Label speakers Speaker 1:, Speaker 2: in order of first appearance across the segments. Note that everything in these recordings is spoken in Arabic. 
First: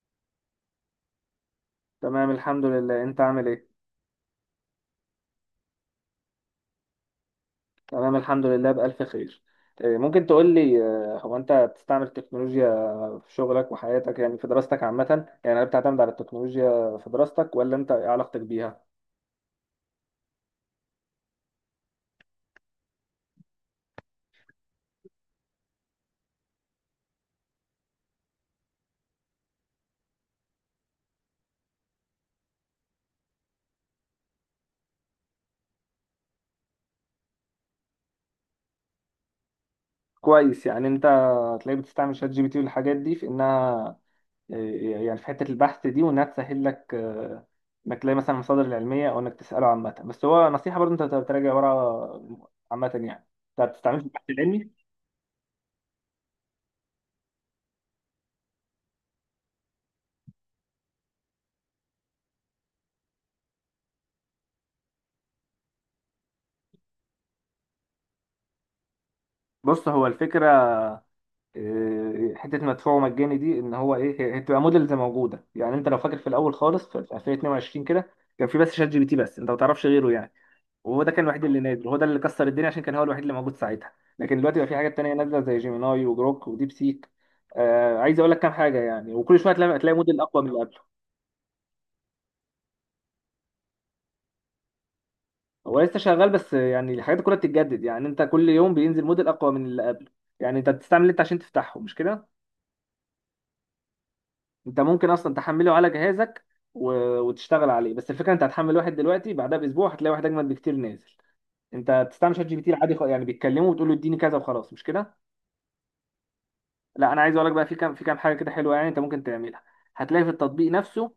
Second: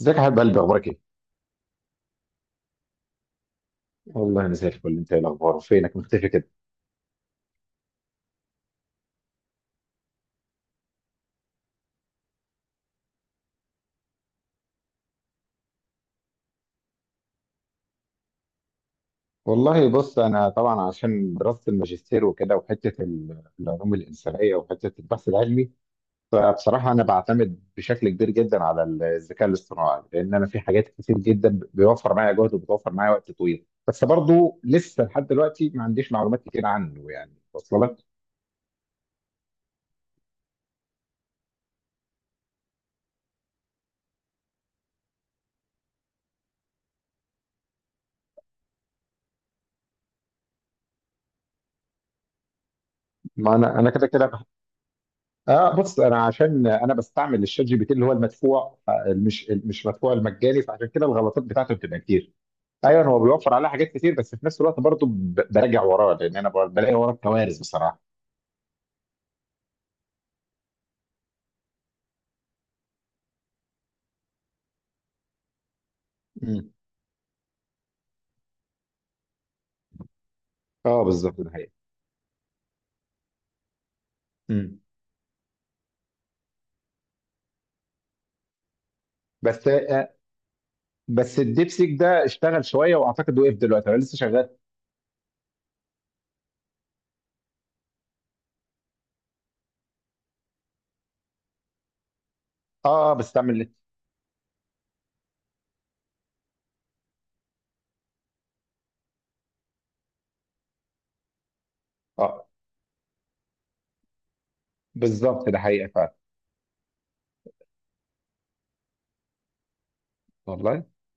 Speaker 1: ازيك يا حبيب قلبي اخبارك ايه؟
Speaker 2: تمام الحمد لله، انت عامل ايه؟
Speaker 1: والله انا زي الفل. انت ايه الاخبار؟ فينك مختفي كده؟
Speaker 2: تمام الحمد لله بألف خير. ممكن تقول لي، هو انت بتستعمل التكنولوجيا في شغلك وحياتك، يعني في دراستك عامة؟ يعني هل بتعتمد على التكنولوجيا في دراستك، ولا انت ايه علاقتك بيها؟
Speaker 1: والله بص، انا طبعا عشان دراسه الماجستير وكده وحته العلوم الانسانيه وحته البحث العلمي، فبصراحه انا بعتمد بشكل كبير جدا على الذكاء الاصطناعي، لان انا في حاجات كتير جدا بيوفر معايا جهد وبتوفر معايا وقت طويل، بس برضو لسه لحد دلوقتي ما عنديش معلومات كتير عنه، يعني واصله لك؟
Speaker 2: كويس. يعني انت هتلاقيك بتستعمل شات جي بي تي والحاجات دي في انها، يعني في حتة البحث دي، وانها تسهل لك، انك تلاقي مثلا المصادر العلمية، او انك تسأله عامة، بس هو نصيحة برضه انت تراجع ورا عامة يعني. انت
Speaker 1: ما
Speaker 2: ما
Speaker 1: انا
Speaker 2: بتستعملش
Speaker 1: كده
Speaker 2: البحث
Speaker 1: كده.
Speaker 2: العلمي.
Speaker 1: اه، بص، انا عشان انا بستعمل الشات جي بي تي اللي هو المدفوع، مش مدفوع، المجاني، فعشان كده الغلطات بتاعته بتبقى كتير. ايوه، هو بيوفر عليها حاجات كتير، بس في نفس الوقت برضه براجع وراه، لان انا بلاقي وراه كوارث بصراحه.
Speaker 2: بص، هو الفكرة حته مدفوع ومجاني دي، ان هو ايه، هي بتبقى موديلز موجوده. يعني انت لو فاكر في الاول
Speaker 1: مم.
Speaker 2: خالص في 2022 كده، كان في بس شات جي بي تي، بس انت ما تعرفش غيره يعني،
Speaker 1: اه
Speaker 2: وهو ده كان
Speaker 1: بالظبط،
Speaker 2: الوحيد
Speaker 1: ده
Speaker 2: اللي
Speaker 1: حقيقي.
Speaker 2: نازل، هو ده اللي كسر الدنيا عشان كان هو الوحيد اللي موجود ساعتها. لكن دلوقتي بقى في
Speaker 1: مم.
Speaker 2: حاجات تانية نازله زي جيميناي وجروك وديب سيك. آه، عايز اقول لك كام حاجه يعني، وكل شويه
Speaker 1: بس
Speaker 2: تلاقي موديل اقوى من اللي قبله.
Speaker 1: بس الديبسيك ده اشتغل شويه واعتقد وقف دلوقتي ولا لسه شغال؟
Speaker 2: هو لسه شغال، بس يعني الحاجات دي كلها بتتجدد، يعني انت كل يوم بينزل موديل اقوى من اللي قبله. يعني انت بتستعمل اللي انت عشان تفتحه، مش كده؟
Speaker 1: اه، بستعمل.
Speaker 2: انت ممكن اصلا تحمله على جهازك و... وتشتغل عليه، بس الفكره انت هتحمل واحد دلوقتي بعدها باسبوع هتلاقي واحد اجمد بكتير نازل. انت بتستعمل شات
Speaker 1: اه
Speaker 2: جي بي تي العادي، يعني بتكلمه وتقول له اديني كذا وخلاص، مش كده؟
Speaker 1: بالظبط، ده حقيقه فعلا.
Speaker 2: لا انا عايز اقول لك بقى في كام، في كام حاجه كده حلوه يعني انت ممكن تعملها. هتلاقي في التطبيق
Speaker 1: والله،
Speaker 2: نفسه،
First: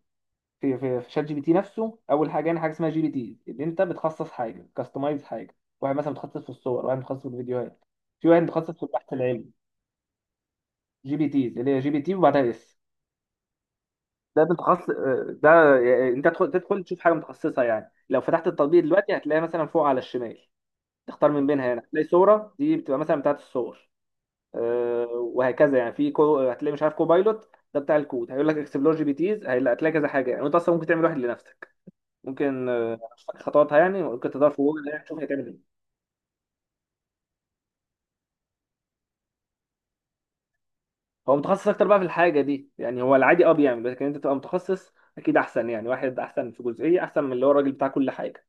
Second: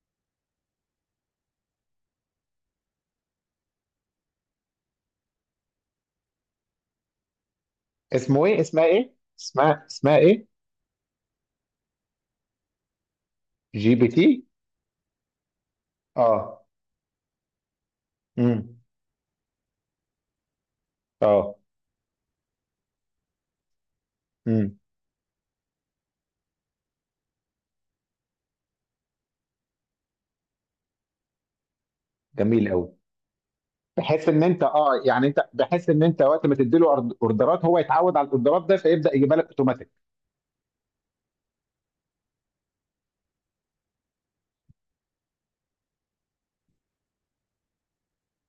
Speaker 2: في شات جي بي تي نفسه، اول حاجه يعني حاجه اسمها جي بي تي، اللي انت بتخصص حاجه، كاستمايز حاجه. واحد مثلا متخصص في الصور، واحد متخصص في الفيديوهات، في واحد
Speaker 1: اسمه ايه؟
Speaker 2: متخصص في
Speaker 1: اسمها
Speaker 2: البحث
Speaker 1: ايه
Speaker 2: العلمي.
Speaker 1: اسمها اسمها ايه؟
Speaker 2: جي بي تيز، اللي هي جي بي تي وبعدها اس،
Speaker 1: جي بي تي.
Speaker 2: ده متخصص. ده يعني انت تدخل
Speaker 1: اه.
Speaker 2: تدخل تشوف حاجه متخصصه، يعني لو فتحت
Speaker 1: امم
Speaker 2: التطبيق دلوقتي هتلاقي مثلا فوق على الشمال، تختار من
Speaker 1: اه.
Speaker 2: بينها. هنا هتلاقي صوره، دي بتبقى مثلا بتاعت الصور،
Speaker 1: امم
Speaker 2: آه، وهكذا يعني. هتلاقي مش عارف كوبايلوت ده بتاع الكود، هيقول لك اكسبلور جي بي تيز، هتلاقي كذا حاجه يعني، وانت اصلا ممكن تعمل واحد لنفسك.
Speaker 1: جميل
Speaker 2: ممكن،
Speaker 1: قوي.
Speaker 2: مش فاكر خطواتها يعني،
Speaker 1: بحيث
Speaker 2: ممكن
Speaker 1: ان
Speaker 2: تدور في
Speaker 1: انت
Speaker 2: جوجل يعني تشوف
Speaker 1: يعني
Speaker 2: هتعمل
Speaker 1: انت
Speaker 2: ايه.
Speaker 1: بحيث ان انت وقت ما تديله اوردرات هو يتعود على الاوردرات ده فيبدا يجيبها لك اوتوماتيك.
Speaker 2: هو متخصص اكتر بقى في الحاجه دي، يعني هو العادي اه بيعمل، لكن انت تبقى متخصص اكيد احسن، يعني واحد احسن في جزئيه احسن من اللي هو الراجل بتاع كل حاجه.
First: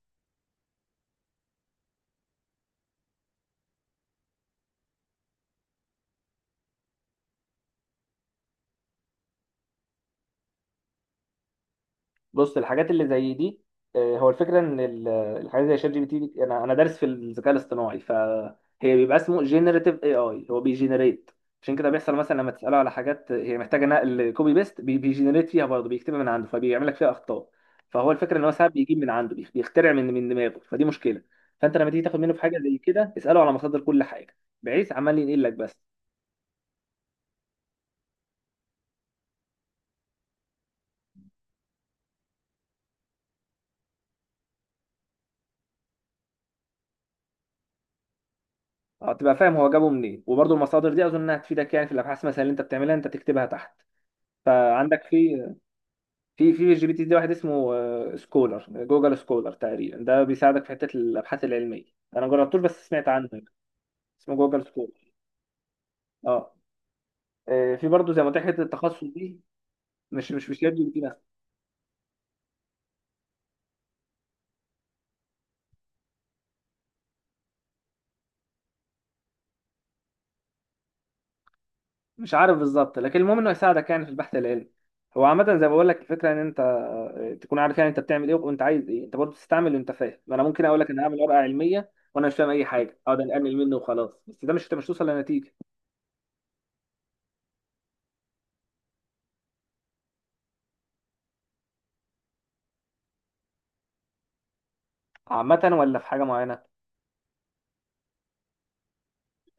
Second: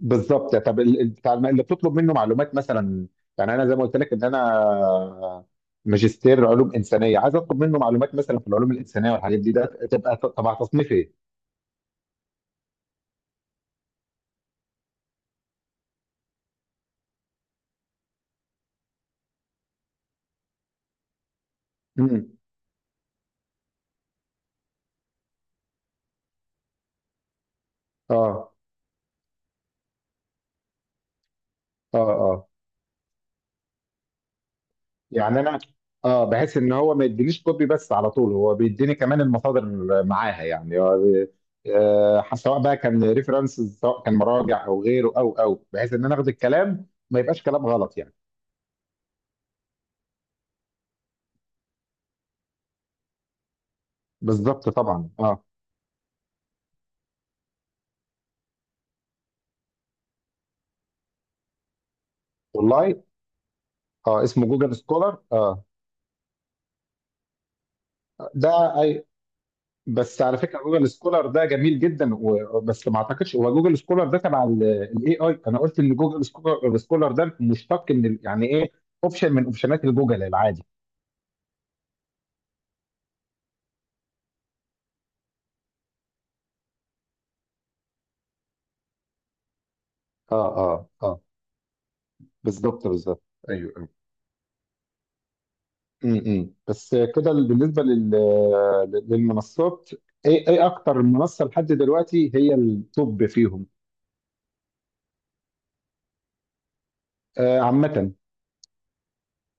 Speaker 1: بالظبط. طب بتاع اللي بتطلب منه معلومات مثلا، يعني انا زي ما قلت لك ان انا ماجستير علوم انسانيه، عايز اطلب منه معلومات مثلا في العلوم الانسانيه والحاجات دي، ده تبقى تبع تصنيف ايه؟
Speaker 2: بص، الحاجات اللي زي دي، هو الفكره الحاجات زي شات جي بي تي انا دارس في الذكاء الاصطناعي، فهي بيبقى اسمه جينيريتيف اي اي، هو بيجينيريت. عشان كده بيحصل
Speaker 1: امم
Speaker 2: مثلا لما تساله على حاجات هي محتاجه نقل كوبي بيست، بيجينيريت فيها برضه، بيكتبها من عنده، فبيعمل لك فيها اخطاء. فهو الفكره ان هو
Speaker 1: اه
Speaker 2: ساعات بيجيب من عنده، بيخترع من دماغه، فدي مشكله. فانت لما
Speaker 1: اه
Speaker 2: تيجي تاخد منه في
Speaker 1: اه.
Speaker 2: حاجه زي كده، اساله على مصادر كل حاجه، بحيث عمال
Speaker 1: يعني
Speaker 2: ينقل لك
Speaker 1: انا،
Speaker 2: بس.
Speaker 1: اه، بحس ان هو ما يدينيش كوبي بس، على طول هو بيديني كمان المصادر معاها، يعني هو سواء بقى كان ريفرنسز، سواء كان مراجع او غيره او بحيث ان انا اخد الكلام ما يبقاش كلام غلط يعني.
Speaker 2: اه، تبقى فاهم هو جابه منين، وبرضه المصادر دي اظن انها تفيدك يعني في الابحاث مثلا اللي انت بتعملها، انت تكتبها تحت.
Speaker 1: بالظبط
Speaker 2: فعندك
Speaker 1: طبعا،
Speaker 2: في
Speaker 1: اه.
Speaker 2: في في جي بي تي ده واحد اسمه، سكولر، جوجل سكولر تقريبا، ده بيساعدك في حته الابحاث العلميه. انا جربتوش بس
Speaker 1: والله،
Speaker 2: سمعت عنه يعني.
Speaker 1: اه،
Speaker 2: اسمه
Speaker 1: اسمه
Speaker 2: جوجل
Speaker 1: جوجل
Speaker 2: سكولر،
Speaker 1: سكولر، اه.
Speaker 2: اه. في برضه زي ما قلت لك حته
Speaker 1: ده
Speaker 2: التخصص
Speaker 1: اي،
Speaker 2: دي،
Speaker 1: بس
Speaker 2: مش
Speaker 1: على
Speaker 2: مش
Speaker 1: فكره
Speaker 2: مش جي
Speaker 1: جوجل
Speaker 2: بي تي بس.
Speaker 1: سكولر ده جميل جدا، بس ما اعتقدش هو جوجل سكولر ده تبع الاي اي، انا قلت ان جوجل سكولر ده مشتق من يعني ايه، اوبشن من اوبشنات الجوجل العادي.
Speaker 2: مش عارف بالظبط، لكن المهم انه يساعدك يعني في البحث العلمي. هو عامة زي ما بقول لك، الفكرة إن أنت تكون عارف يعني أنت بتعمل إيه وأنت عايز إيه، أنت برضه تستعمل اللي أنت فاهم.
Speaker 1: اه
Speaker 2: ما أنا ممكن أقول
Speaker 1: اه
Speaker 2: لك أنا
Speaker 1: اه،
Speaker 2: هعمل ورقة علمية وأنا مش فاهم أي
Speaker 1: بالظبط
Speaker 2: حاجة، أقعد
Speaker 1: بالظبط،
Speaker 2: أنقل
Speaker 1: ايوه
Speaker 2: منه
Speaker 1: ايوه.
Speaker 2: وخلاص، بس ده مش توصل لنتيجة.
Speaker 1: بس كده، بالنسبه للمنصات، ايه اكتر منصه لحد دلوقتي هي التوب فيهم؟
Speaker 2: عامة، ولا في حاجة معينة؟
Speaker 1: آه، عامه.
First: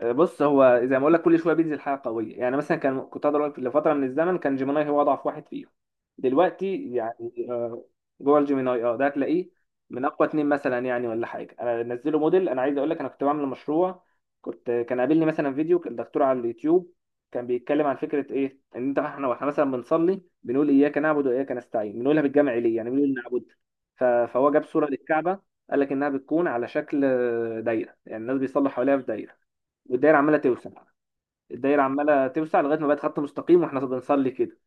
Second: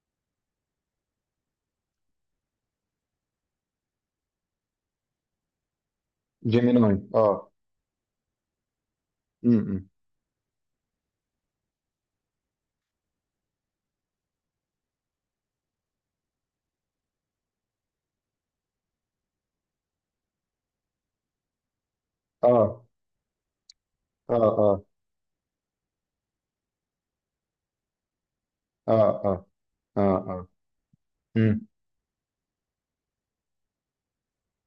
Speaker 2: بص هو زي ما اقول لك، كل شويه بينزل حاجه قويه، يعني مثلا كنت اقدر اقول لك لفتره من الزمن كان جيميناي هو اضعف واحد فيهم، دلوقتي
Speaker 1: جيميناي،
Speaker 2: يعني،
Speaker 1: اه.
Speaker 2: جوه الجيميناي اه، ده هتلاقيه
Speaker 1: امم
Speaker 2: من اقوى 2 مثلا، يعني ولا حاجه، انا نزله موديل. انا عايز اقول لك، انا كنت بعمل مشروع، كان قابلني مثلا فيديو، كان دكتور على اليوتيوب كان بيتكلم عن فكره، ايه ان انت، احنا واحنا مثلا بنصلي بنقول اياك نعبد واياك نستعين، بنقولها بالجمع ليه؟
Speaker 1: اه
Speaker 2: يعني بنقول نعبد. ف-
Speaker 1: اه
Speaker 2: فهو جاب
Speaker 1: اه
Speaker 2: صوره للكعبه، قال لك انها بتكون على شكل دايره، يعني الناس بيصلوا حواليها في
Speaker 1: اه اه
Speaker 2: دايره،
Speaker 1: اه
Speaker 2: والدايره عماله
Speaker 1: اه.
Speaker 2: توسع.
Speaker 1: امم
Speaker 2: الدايره عماله توسع لغايه ما بقت خط مستقيم، واحنا بنصلي كده.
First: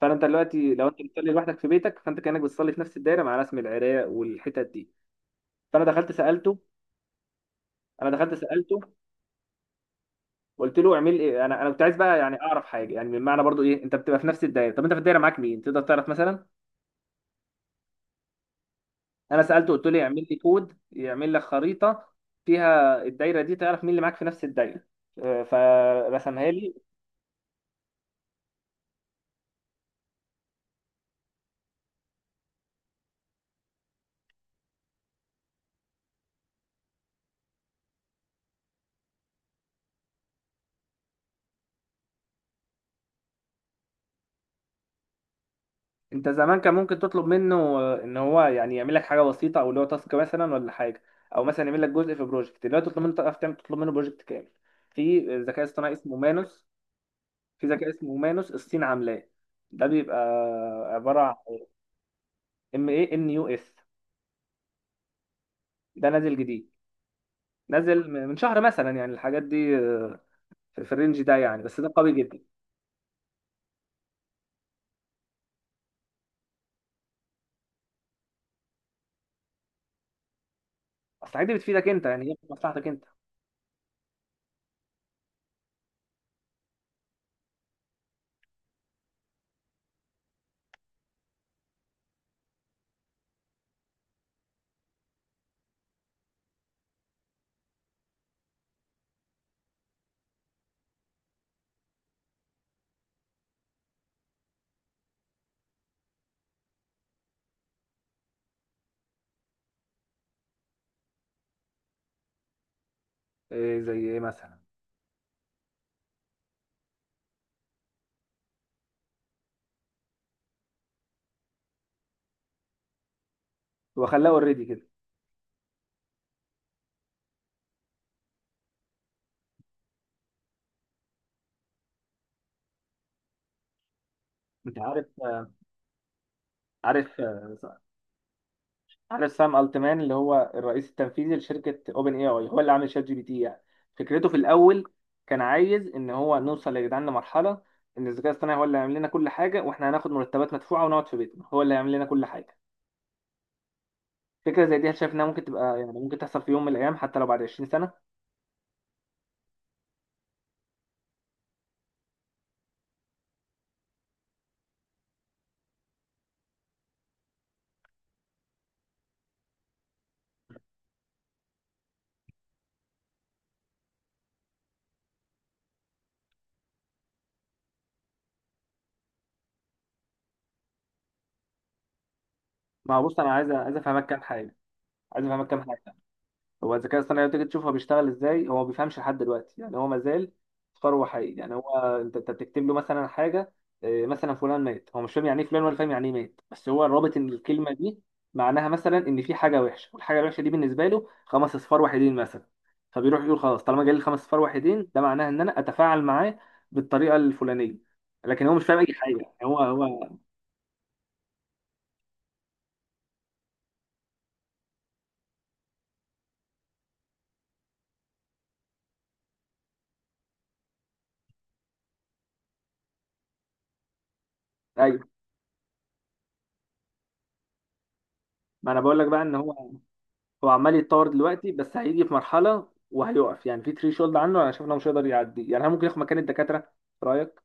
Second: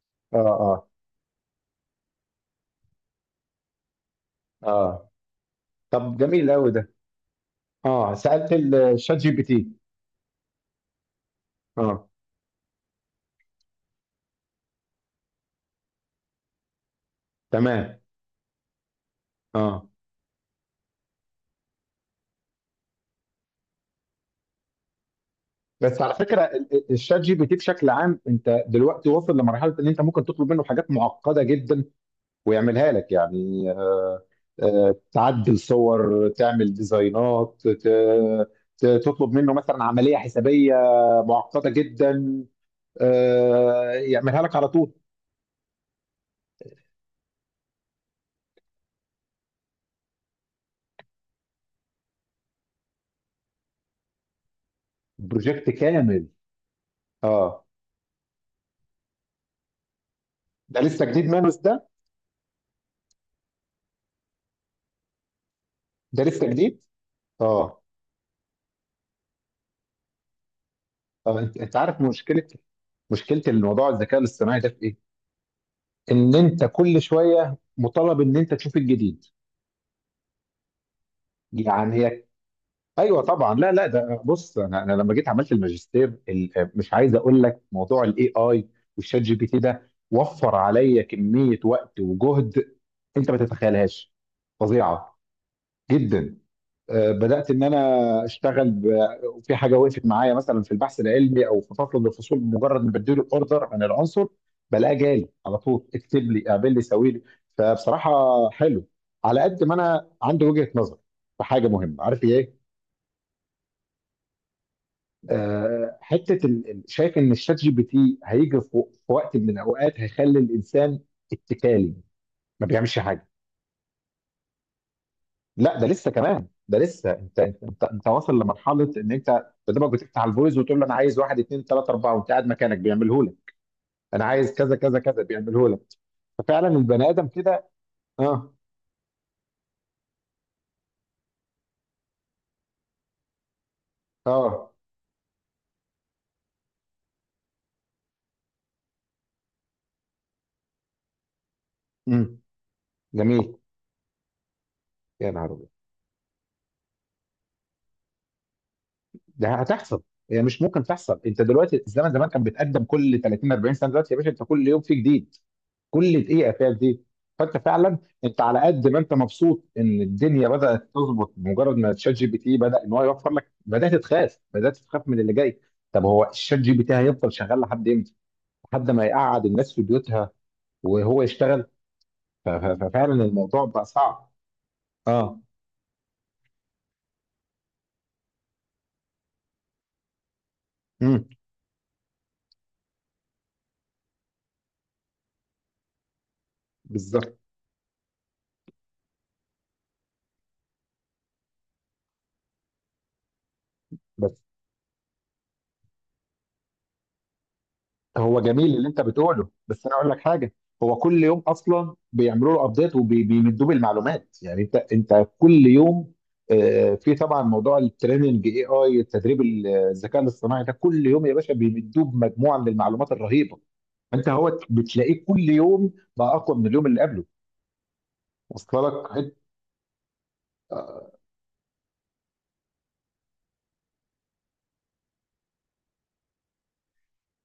Speaker 2: فانت
Speaker 1: اه
Speaker 2: دلوقتي
Speaker 1: اه
Speaker 2: لو انت بتصلي لوحدك في بيتك، فانت كانك بتصلي في نفس الدايره مع رسم العراق والحتت دي.
Speaker 1: اه.
Speaker 2: فانا دخلت
Speaker 1: طب جميل
Speaker 2: سالته،
Speaker 1: قوي ده.
Speaker 2: انا
Speaker 1: اه،
Speaker 2: دخلت
Speaker 1: سألت
Speaker 2: سالته،
Speaker 1: الشات جي بي تي.
Speaker 2: قلت له اعمل ايه، انا كنت عايز
Speaker 1: اه
Speaker 2: بقى يعني اعرف حاجه، يعني من معنى برضو ايه انت بتبقى في نفس الدايره، طب انت في الدايره معاك مين، تقدر تعرف مثلا.
Speaker 1: تمام.
Speaker 2: انا سالته
Speaker 1: اه،
Speaker 2: قلت له اعمل لي كود يعمل لك خريطه، فيها الدايره دي تعرف مين اللي معاك في نفس الدايره. آه،
Speaker 1: بس على فكره
Speaker 2: فرسمها لي.
Speaker 1: الشات جي بي تي بشكل عام، انت دلوقتي واصل لمرحله ان انت ممكن تطلب منه حاجات معقده جدا ويعملها لك، يعني تعدل صور، تعمل ديزاينات، تطلب منه مثلا عملية حسابية معقدة جدا، يعملها لك على طول.
Speaker 2: انت زمان كان ممكن تطلب منه، ان هو يعني يعمل لك حاجه بسيطه، او اللي هو تاسك مثلا ولا حاجه، او مثلا يعمل لك جزء في بروجكت. دلوقتي تطلب منه، تعرف تعمل، تطلب منه بروجكت كامل. في ذكاء
Speaker 1: بروجكت
Speaker 2: اصطناعي اسمه
Speaker 1: كامل.
Speaker 2: مانوس،
Speaker 1: اه.
Speaker 2: في ذكاء اسمه مانوس الصين عاملاه. ده بيبقى
Speaker 1: ده لسه
Speaker 2: عباره
Speaker 1: جديد
Speaker 2: عن
Speaker 1: مانوس ده؟
Speaker 2: ام اي ان يو اس. ده
Speaker 1: ده
Speaker 2: نازل
Speaker 1: لسه
Speaker 2: جديد،
Speaker 1: جديد. اه.
Speaker 2: نازل من شهر مثلا، يعني الحاجات دي في الرينج ده
Speaker 1: انت
Speaker 2: يعني،
Speaker 1: انت
Speaker 2: بس ده
Speaker 1: عارف
Speaker 2: قوي جدا.
Speaker 1: مشكلة، الموضوع الذكاء الاصطناعي ده في ايه؟ ان انت كل شوية مطالب ان انت تشوف الجديد.
Speaker 2: اصل الحاجات دي بتفيدك
Speaker 1: يعني
Speaker 2: انت
Speaker 1: هي،
Speaker 2: يعني، هي في مصلحتك انت.
Speaker 1: ايوه طبعا. لا لا، ده بص، انا لما جيت عملت الماجستير مش عايز اقول لك، موضوع الاي اي والشات جي بي تي ده وفر عليا كميه وقت وجهد انت ما تتخيلهاش، فظيعه جدا. بدات ان انا اشتغل في حاجه وقفت معايا مثلا في البحث العلمي او في فصل من الفصول، مجرد ما بديله الاوردر عن العنصر بلاقيه جالي على طول اكتب لي، اعمل لي، سوي لي. فبصراحه حلو. على قد ما انا عندي وجهه نظر في حاجه مهمه، عارف ايه؟
Speaker 2: إيه زي ايه مثلا؟
Speaker 1: حته شايف ان الشات جي بي تي هيجي في في وقت من الاوقات هيخلي الانسان اتكالي، ما بيعملش حاجه.
Speaker 2: هو خلاه اوريدي كده.
Speaker 1: لا، ده لسه، كمان ده لسه، انت انت انت أنت واصل لمرحله ان انت قدامك بتفتح الفويس وتقول له انا عايز واحد اثنين ثلاثه اربعه، وانت قاعد مكانك بيعمله لك. انا عايز كذا
Speaker 2: انت
Speaker 1: كذا
Speaker 2: عارف،
Speaker 1: كذا بيعمله لك. ففعلا البني
Speaker 2: عارف،
Speaker 1: ادم كده. اه
Speaker 2: عارف سام التمان، اللي هو الرئيس التنفيذي لشركه اوبن اي اي، هو اللي عامل شات جي بي تي يعني. فكرته في
Speaker 1: اه.
Speaker 2: الاول كان عايز ان هو نوصل يا جدعان لمرحله ان الذكاء الاصطناعي هو اللي هيعمل لنا كل حاجه، واحنا هناخد مرتبات مدفوعه ونقعد في بيتنا، هو اللي هيعمل لنا كل
Speaker 1: امم
Speaker 2: حاجه.
Speaker 1: جميل.
Speaker 2: فكره زي دي، هل شايف انها
Speaker 1: يا
Speaker 2: ممكن
Speaker 1: نهار ابيض،
Speaker 2: تبقى يعني، ممكن تحصل في يوم من الايام حتى لو بعد 20 سنه؟
Speaker 1: ده هتحصل؟ هي مش ممكن تحصل؟ انت دلوقتي الزمن زمان كان بيتقدم كل 30 40 سنه، دلوقتي يا باشا انت كل يوم في جديد، كل دقيقه فيها زيت. فانت فعلا، انت على قد ما انت مبسوط ان الدنيا بدات تظبط بمجرد ما تشات جي بي تي بدا ان هو يوفر لك، بدات تخاف، من اللي جاي. طب هو الشات جي بي تي هيفضل شغال لحد امتى؟ لحد ما يقعد الناس في بيوتها وهو يشتغل.
Speaker 2: ما هو بص،
Speaker 1: ففعلا
Speaker 2: انا عايز
Speaker 1: الموضوع
Speaker 2: عايز
Speaker 1: بقى
Speaker 2: افهمك كام
Speaker 1: صعب.
Speaker 2: حاجه، عايز
Speaker 1: اه.
Speaker 2: افهمك كام حاجه. هو الذكاء الاصطناعي لما تيجي تشوفه بيشتغل ازاي، هو ما بيفهمش لحد دلوقتي يعني، هو ما زال ثروه
Speaker 1: امم
Speaker 2: حي، يعني هو، انت بتكتب له مثلا حاجه، مثلا فلان مات، هو مش فاهم يعني ايه فلان، ولا فاهم يعني ايه مات، بس هو رابط ان
Speaker 1: بالظبط.
Speaker 2: الكلمه دي معناها مثلا ان في حاجه وحشه، والحاجه الوحشه دي بالنسبه له خمس اصفار وحيدين مثلا، فبيروح يقول خلاص طالما جالي خمس اصفار وحيدين، ده معناها ان انا اتفاعل معاه بالطريقه الفلانيه.
Speaker 1: هو
Speaker 2: لكن هو مش
Speaker 1: جميل
Speaker 2: فاهم
Speaker 1: اللي
Speaker 2: اي
Speaker 1: انت
Speaker 2: حاجه يعني،
Speaker 1: بتقوله،
Speaker 2: هو
Speaker 1: بس انا اقول
Speaker 2: هو
Speaker 1: لك حاجه، هو كل يوم اصلا بيعملوا له ابديت وبيمدوه بالمعلومات، يعني انت كل يوم، في طبعا موضوع التريننج، اي اي التدريب، الذكاء الاصطناعي ده كل يوم يا باشا بيمدوه بمجموعه من المعلومات الرهيبه، انت هو
Speaker 2: ايوه.
Speaker 1: بتلاقيه كل يوم بقى اقوى من اليوم اللي قبله.
Speaker 2: ما انا
Speaker 1: وصل
Speaker 2: بقول لك
Speaker 1: لك
Speaker 2: بقى ان هو، هو عمال يتطور دلوقتي، بس هيجي في مرحله وهيقف، يعني في ثري شولد عنه، انا شايف انه مش هيقدر يعدي. يعني هل ممكن ياخد مكان الدكاتره في رايك؟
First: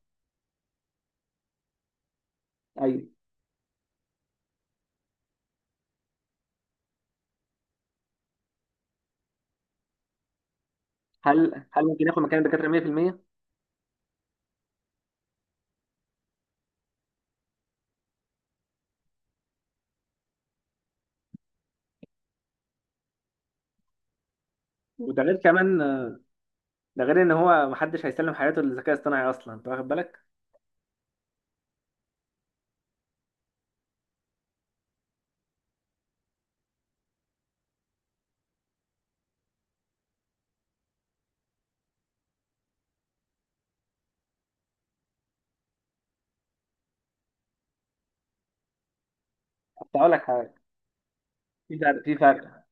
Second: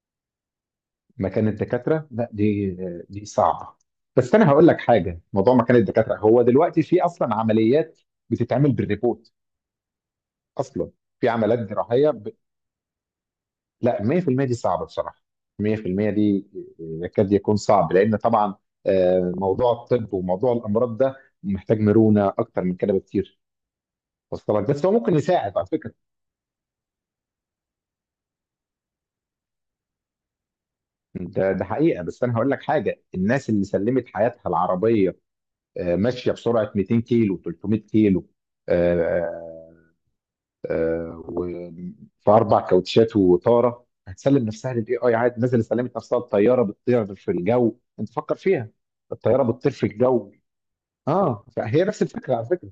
Speaker 1: مكان الدكاتره؟ لا دي،
Speaker 2: ايوه.
Speaker 1: دي صعبه. بس انا هقول لك حاجه، موضوع مكان الدكاتره، هو دلوقتي في اصلا عمليات بتتعمل بالريبوت اصلا، في عمليات
Speaker 2: هل ممكن
Speaker 1: جراحيه
Speaker 2: ياخد مكان الدكاتره 100%؟
Speaker 1: لا، 100% دي صعبه بصراحه. 100% دي يكاد يكون صعب، لان طبعا موضوع الطب وموضوع الامراض ده محتاج مرونه اكتر من كده بكتير. وصلت، بس هو ممكن
Speaker 2: وده غير
Speaker 1: يساعد على
Speaker 2: كمان،
Speaker 1: فكره.
Speaker 2: ده غير ان هو محدش هيسلم حياته للذكاء الاصطناعي اصلا، انت واخد بالك؟
Speaker 1: ده حقيقه. بس انا هقول لك حاجه، الناس اللي سلمت حياتها العربيه ماشيه بسرعه 200 كيلو 300 كيلو، آه، آه، آه، وفي اربع كاوتشات وطاره، هتسلم نفسها للاي اي عادي، نزل سلمت نفسها، الطياره بتطير في الجو انت فكر فيها، الطياره بتطير في
Speaker 2: كنت هقول لك
Speaker 1: الجو.
Speaker 2: حاجه.
Speaker 1: اه
Speaker 2: في
Speaker 1: فهي نفس
Speaker 2: فرق في
Speaker 1: الفكره على
Speaker 2: فرق
Speaker 1: فكره.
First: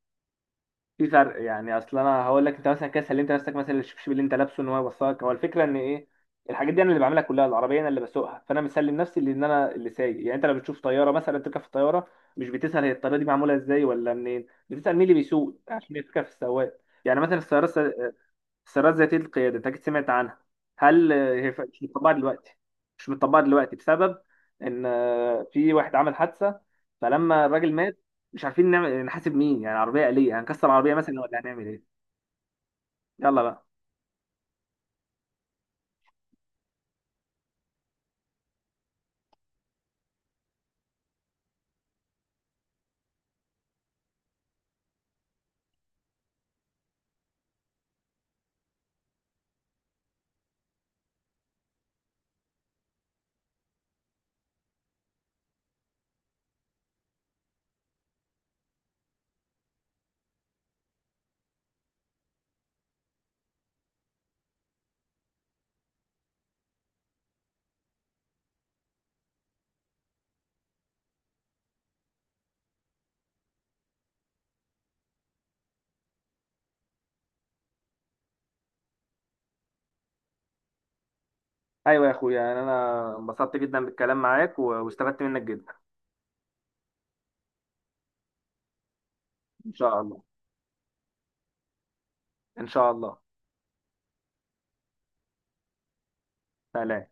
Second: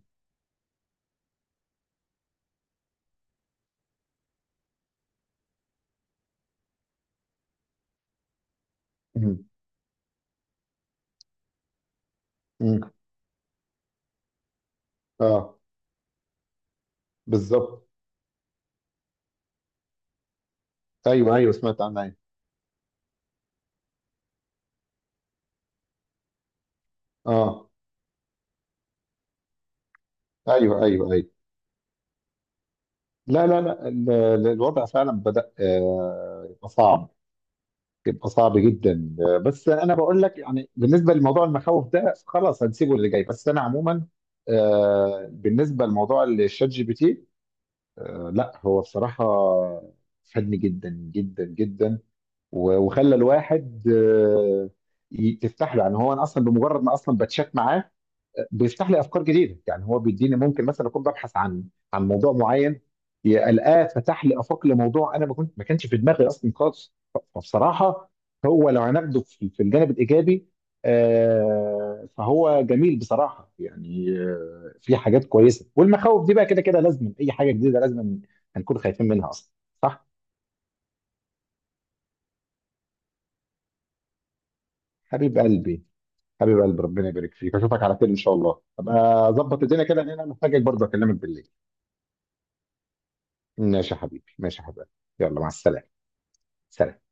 Speaker 2: في فرق. يعني اصل انا هقول لك، انت مثلا كده سلمت نفسك مثلا الشبشب اللي انت لابسه ان هو يوصلك. هو الفكره ان ايه، الحاجات دي انا اللي بعملها كلها، العربيه انا اللي بسوقها، فانا مسلم نفسي
Speaker 1: مم.
Speaker 2: لان انا اللي سايق يعني. انت لو بتشوف طياره مثلا، تركب في الطياره، مش
Speaker 1: مم.
Speaker 2: بتسال هي الطياره دي معموله ازاي ولا منين، بتسال مين اللي
Speaker 1: اه
Speaker 2: بيسوق، عشان يفكر في السواق يعني، مثلا السياره.
Speaker 1: بالظبط.
Speaker 2: السيارات ذاتية القيادة أنت أكيد سمعت عنها. هل
Speaker 1: ايوه ايوه،
Speaker 2: هي
Speaker 1: سمعت
Speaker 2: مش
Speaker 1: عنها
Speaker 2: متطبقة
Speaker 1: ايوه.
Speaker 2: دلوقتي، مش متطبقة دلوقتي بسبب إن في واحد عمل حادثة، فلما
Speaker 1: اه.
Speaker 2: الراجل مات مش عارفين نعمل نحاسب مين، يعني عربية آلية هنكسر
Speaker 1: ايوه
Speaker 2: العربية
Speaker 1: ايوه
Speaker 2: مثلا،
Speaker 1: ايوه.
Speaker 2: ولا هنعمل إيه؟ يلا
Speaker 1: لا لا
Speaker 2: بقى.
Speaker 1: لا، الوضع فعلا بدأ يبقى صعب، بيبقى صعب جدا. بس انا بقول لك يعني، بالنسبه لموضوع المخاوف ده خلاص هنسيبه اللي جاي، بس انا عموما، بالنسبه لموضوع الشات جي بي تي، لا هو بصراحه فادني جدا جدا جدا، وخلى الواحد، تفتح له، يعني هو انا اصلا بمجرد ما اصلا بتشات معاه بيفتح لي افكار جديده، يعني هو بيديني، ممكن مثلا اكون ببحث عن موضوع معين، القاه فتح لي افاق لموضوع انا ما كانش في دماغي اصلا خالص. فبصراحه، هو لو هناخده في الجانب الايجابي، فهو جميل بصراحه يعني، في حاجات كويسه، والمخاوف دي بقى كده كده لازم، اي حاجه جديده لازم هنكون خايفين منها اصلا، صح؟
Speaker 2: أيوة يا أخويا، يعني أنا انبسطت جدا بالكلام معاك، واستفدت
Speaker 1: حبيب
Speaker 2: منك جدا.
Speaker 1: قلبي. ربنا يبارك فيك، اشوفك على خير ان شاء الله، ابقى اظبط
Speaker 2: إن
Speaker 1: الدنيا
Speaker 2: شاء
Speaker 1: كده لان
Speaker 2: الله.
Speaker 1: انا محتاجك، برضه اكلمك بالليل.
Speaker 2: إن شاء الله.
Speaker 1: ماشي يا حبيبي، ماشي يا حبيبي، يلا مع السلامة. سلام.
Speaker 2: سلام.